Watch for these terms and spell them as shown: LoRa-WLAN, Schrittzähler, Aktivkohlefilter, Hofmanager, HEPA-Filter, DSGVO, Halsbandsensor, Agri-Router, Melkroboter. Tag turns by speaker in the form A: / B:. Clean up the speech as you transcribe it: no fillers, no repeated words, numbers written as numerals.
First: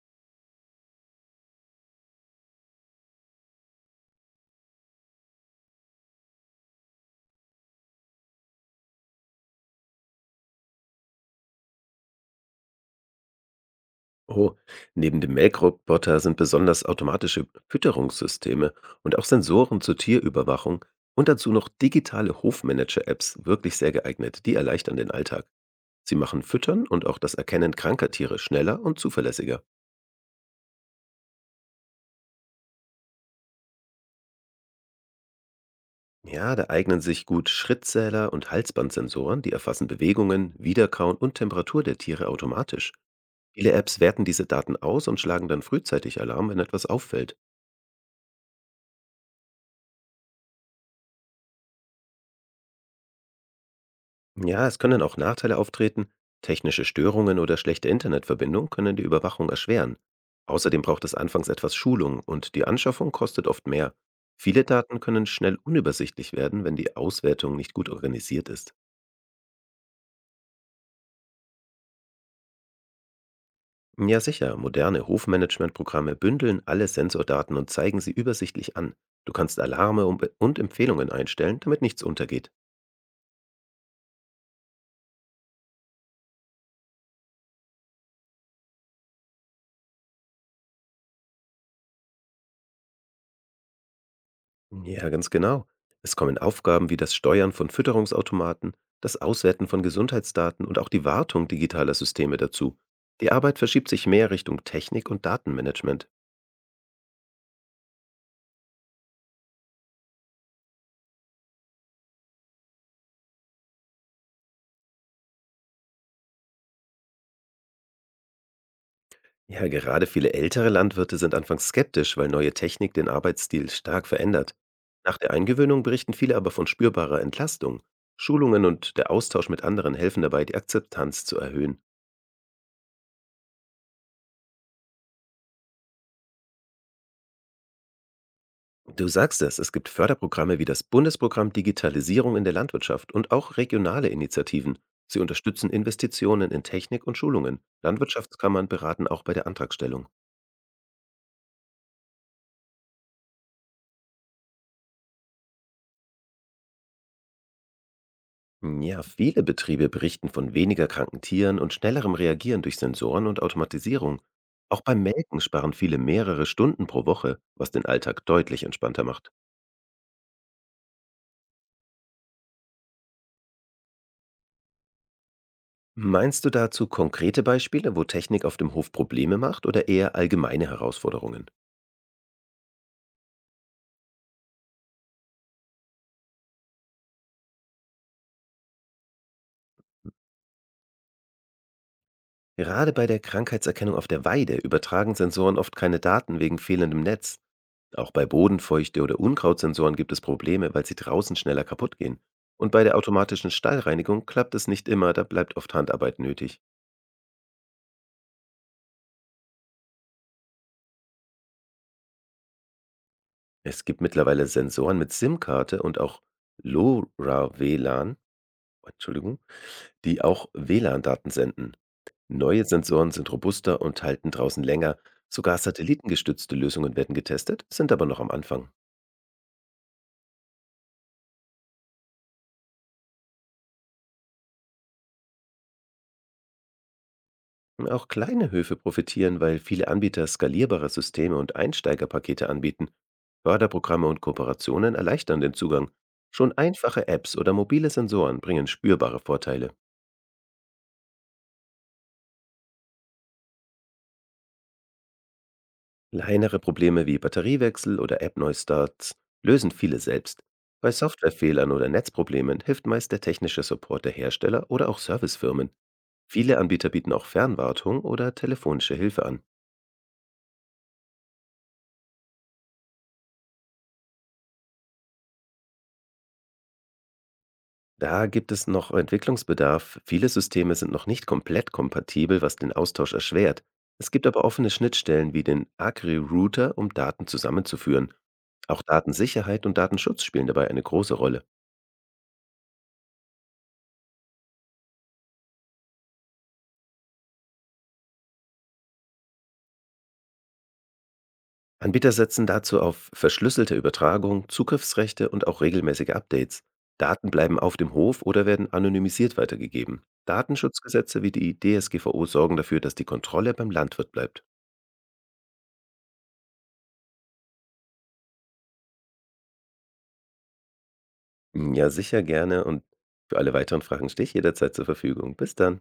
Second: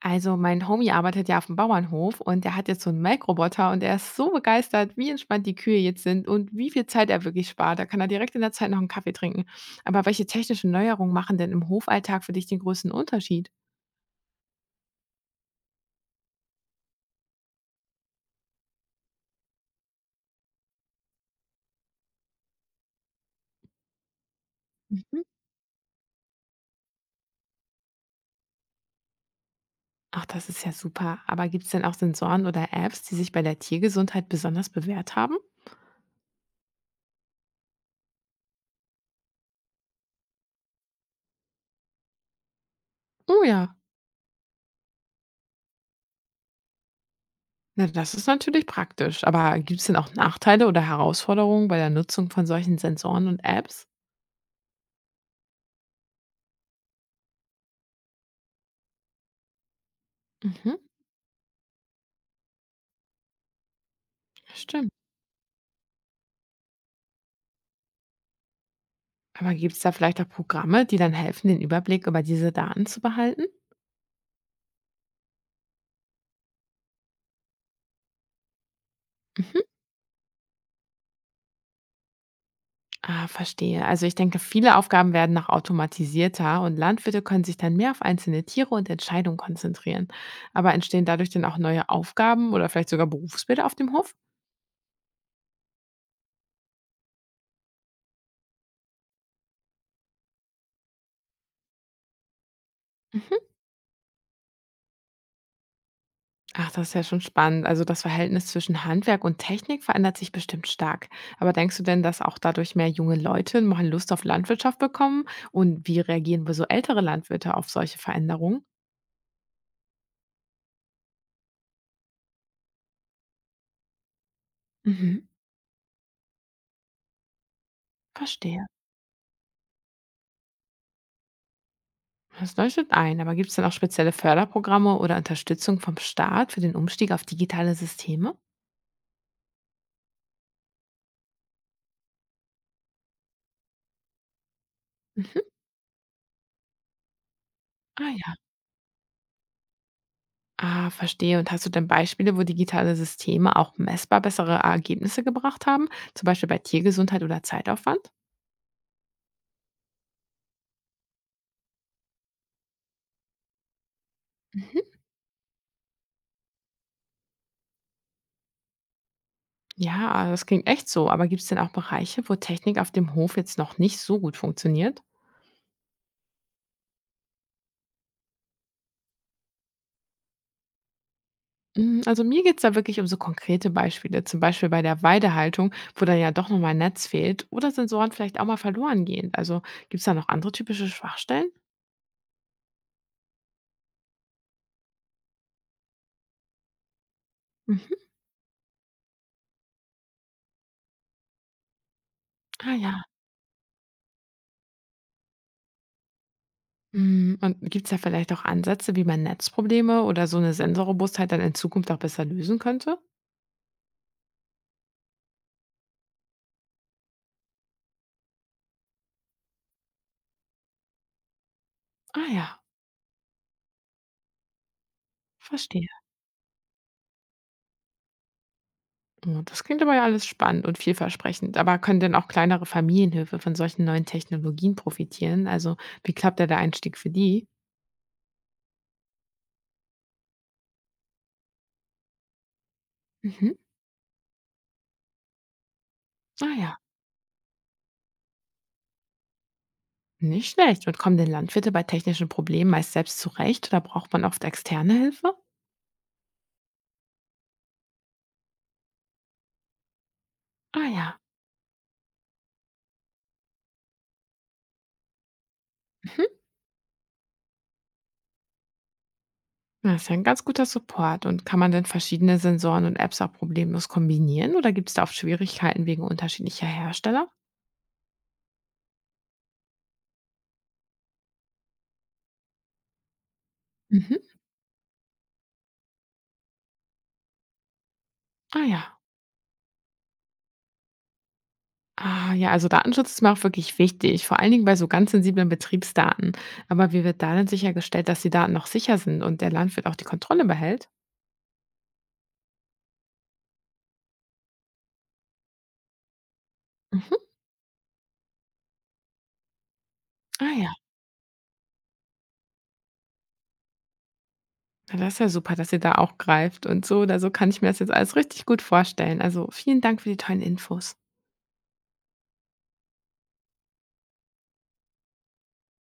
A: Also mein Homie arbeitet ja auf dem Bauernhof und der hat jetzt so einen Melkroboter und er ist so begeistert, wie entspannt die Kühe jetzt sind und wie viel Zeit er wirklich spart. Da kann er direkt in der Zeit noch einen Kaffee trinken. Aber welche technischen Neuerungen machen denn im Hofalltag für dich den größten Unterschied?
B: Oh, neben dem Melkroboter sind besonders automatische Fütterungssysteme und auch Sensoren zur Tierüberwachung und dazu noch digitale Hofmanager-Apps wirklich sehr geeignet. Die erleichtern den
A: Mhm.
B: Alltag. Sie machen Füttern und auch das Erkennen kranker Tiere schneller und zuverlässiger.
A: Ach, das ist ja super. Aber gibt es denn auch Sensoren oder Apps, die sich bei der Tiergesundheit besonders bewährt haben?
B: Ja, da eignen sich gut Schrittzähler und Halsbandsensoren, die erfassen Bewegungen, Wiederkauen und Temperatur der Tiere automatisch.
A: Oh
B: Viele
A: ja.
B: Apps werten diese Daten aus und schlagen dann frühzeitig Alarm, wenn etwas auffällt.
A: Na, das ist natürlich praktisch. Aber gibt es denn auch Nachteile oder Herausforderungen bei der Nutzung von solchen Sensoren und Apps?
B: Ja, es können auch Nachteile auftreten. Technische Störungen oder schlechte Internetverbindung können die Überwachung erschweren.
A: Mhm,
B: Außerdem braucht es anfangs etwas Schulung und die Anschaffung kostet oft mehr. Viele
A: stimmt.
B: Daten können schnell unübersichtlich werden, wenn die Auswertung nicht gut organisiert ist.
A: Aber gibt es da vielleicht auch Programme, die dann helfen, den Überblick über diese Daten zu behalten?
B: Ja sicher, moderne Hofmanagementprogramme bündeln alle Sensordaten und zeigen sie übersichtlich an. Du kannst
A: Mhm.
B: Alarme um- und Empfehlungen einstellen, damit nichts untergeht.
A: Ah, verstehe. Also ich denke, viele Aufgaben werden noch automatisierter und Landwirte können sich dann mehr auf einzelne Tiere und Entscheidungen konzentrieren. Aber entstehen dadurch denn auch neue Aufgaben oder vielleicht sogar Berufsbilder auf dem Hof?
B: Mhm. Ja, ganz genau. Es kommen Aufgaben wie das Steuern von Fütterungsautomaten, das Auswerten von Gesundheitsdaten und auch die Wartung digitaler Systeme dazu. Die
A: Mhm.
B: Arbeit verschiebt sich mehr Richtung Technik und Datenmanagement.
A: Ach, das ist ja schon spannend. Also das Verhältnis zwischen Handwerk und Technik verändert sich bestimmt stark. Aber denkst du denn, dass auch dadurch mehr junge Leute mal Lust auf Landwirtschaft bekommen? Und wie reagieren wohl so ältere Landwirte auf solche Veränderungen?
B: Ja, gerade viele ältere Landwirte sind anfangs skeptisch, weil neue Technik den Arbeitsstil stark verändert. Nach
A: Mhm.
B: der Eingewöhnung berichten viele aber von spürbarer Entlastung. Schulungen
A: Verstehe.
B: und der Austausch mit anderen helfen dabei, die Akzeptanz zu erhöhen.
A: Das leuchtet ein, aber gibt es dann auch spezielle Förderprogramme oder Unterstützung vom Staat für den Umstieg auf digitale Systeme?
B: Du sagst es, es gibt Förderprogramme wie das Bundesprogramm Digitalisierung in der Landwirtschaft und auch regionale Initiativen. Sie
A: Mhm.
B: unterstützen Investitionen in Technik und Schulungen.
A: Ah ja.
B: Landwirtschaftskammern beraten auch bei der Antragstellung.
A: Ah, verstehe. Und hast du denn Beispiele, wo digitale Systeme auch messbar bessere Ergebnisse gebracht haben? Zum Beispiel bei Tiergesundheit oder Zeitaufwand?
B: Ja, viele Betriebe berichten von weniger kranken Tieren und schnellerem Reagieren durch Sensoren und Automatisierung. Auch
A: Mhm.
B: beim Melken sparen viele mehrere Stunden pro Woche, was den Alltag deutlich entspannter macht.
A: Ja, das klingt echt so. Aber gibt es denn auch Bereiche, wo Technik auf dem Hof jetzt noch nicht so gut funktioniert?
B: Meinst du dazu konkrete Beispiele, wo Technik auf dem Hof Probleme macht, oder eher allgemeine Herausforderungen?
A: Hm, also mir geht's da wirklich um so konkrete Beispiele, zum Beispiel bei der Weidehaltung, wo dann ja doch noch mal Netz fehlt oder Sensoren vielleicht auch mal verloren gehen. Also, gibt's da noch andere typische Schwachstellen?
B: Gerade bei der Krankheitserkennung auf der Weide übertragen Sensoren oft keine Daten wegen fehlendem Netz.
A: Mhm.
B: Auch bei Bodenfeuchte oder Unkrautsensoren gibt es Probleme, weil sie draußen schneller kaputt gehen. Und
A: Ah
B: bei der
A: ja.
B: automatischen Stallreinigung klappt es nicht immer, da bleibt oft Handarbeit nötig.
A: Mhm, und gibt's da vielleicht auch Ansätze, wie man Netzprobleme oder so eine Sensorrobustheit dann in Zukunft auch besser lösen könnte?
B: Es gibt mittlerweile Sensoren mit SIM-Karte und auch LoRa-WLAN, Entschuldigung, die auch WLAN-Daten senden.
A: Ah ja,
B: Neue Sensoren sind robuster und halten draußen länger. Sogar
A: verstehe.
B: satellitengestützte Lösungen werden getestet, sind aber noch am Anfang.
A: Oh, das klingt aber ja alles spannend und vielversprechend. Aber können denn auch kleinere Familienhöfe von solchen neuen Technologien profitieren? Also, wie klappt da der Einstieg für die?
B: Auch kleine Höfe profitieren, weil viele Anbieter skalierbare Systeme und Einsteigerpakete anbieten.
A: Mhm.
B: Förderprogramme und Kooperationen erleichtern den Zugang. Schon
A: Ah ja.
B: einfache Apps oder mobile Sensoren bringen spürbare Vorteile.
A: Nicht schlecht. Und kommen denn Landwirte bei technischen Problemen meist selbst zurecht oder braucht man oft externe Hilfe?
B: Kleinere Probleme wie Batteriewechsel oder App-Neustarts lösen viele selbst.
A: Ah
B: Bei
A: ja.
B: Softwarefehlern oder Netzproblemen hilft meist der technische Support der Hersteller oder auch Servicefirmen.
A: Mhm.
B: Viele Anbieter bieten auch Fernwartung oder telefonische Hilfe an.
A: Das ist ja ein ganz guter Support. Und kann man denn verschiedene Sensoren und Apps auch problemlos kombinieren oder gibt es da oft Schwierigkeiten wegen unterschiedlicher Hersteller?
B: Da gibt es noch Entwicklungsbedarf. Viele Systeme sind noch nicht komplett kompatibel, was den Austausch erschwert. Es
A: Mhm.
B: gibt aber offene Schnittstellen wie den Agri-Router, um Daten zusammenzuführen.
A: Ah
B: Auch
A: ja.
B: Datensicherheit und Datenschutz spielen dabei eine große Rolle.
A: Ah ja, also Datenschutz ist mir auch wirklich wichtig, vor allen Dingen bei so ganz sensiblen Betriebsdaten. Aber wie wird da denn sichergestellt, dass die Daten noch sicher sind und der Landwirt auch die Kontrolle behält?
B: Anbieter setzen dazu auf verschlüsselte Übertragung, Zugriffsrechte und auch regelmäßige Updates.
A: Mhm.
B: Daten bleiben auf dem Hof oder werden anonymisiert weitergegeben.
A: Ah ja.
B: Datenschutzgesetze wie die DSGVO sorgen dafür, dass die Kontrolle beim Landwirt bleibt.
A: Na, das ist ja super, dass ihr da auch greift und so oder so kann ich mir das jetzt alles richtig gut vorstellen. Also, vielen Dank für die tollen Infos.
B: Ja, sicher gerne, und für alle weiteren Fragen stehe ich jederzeit zur Verfügung. Bis dann.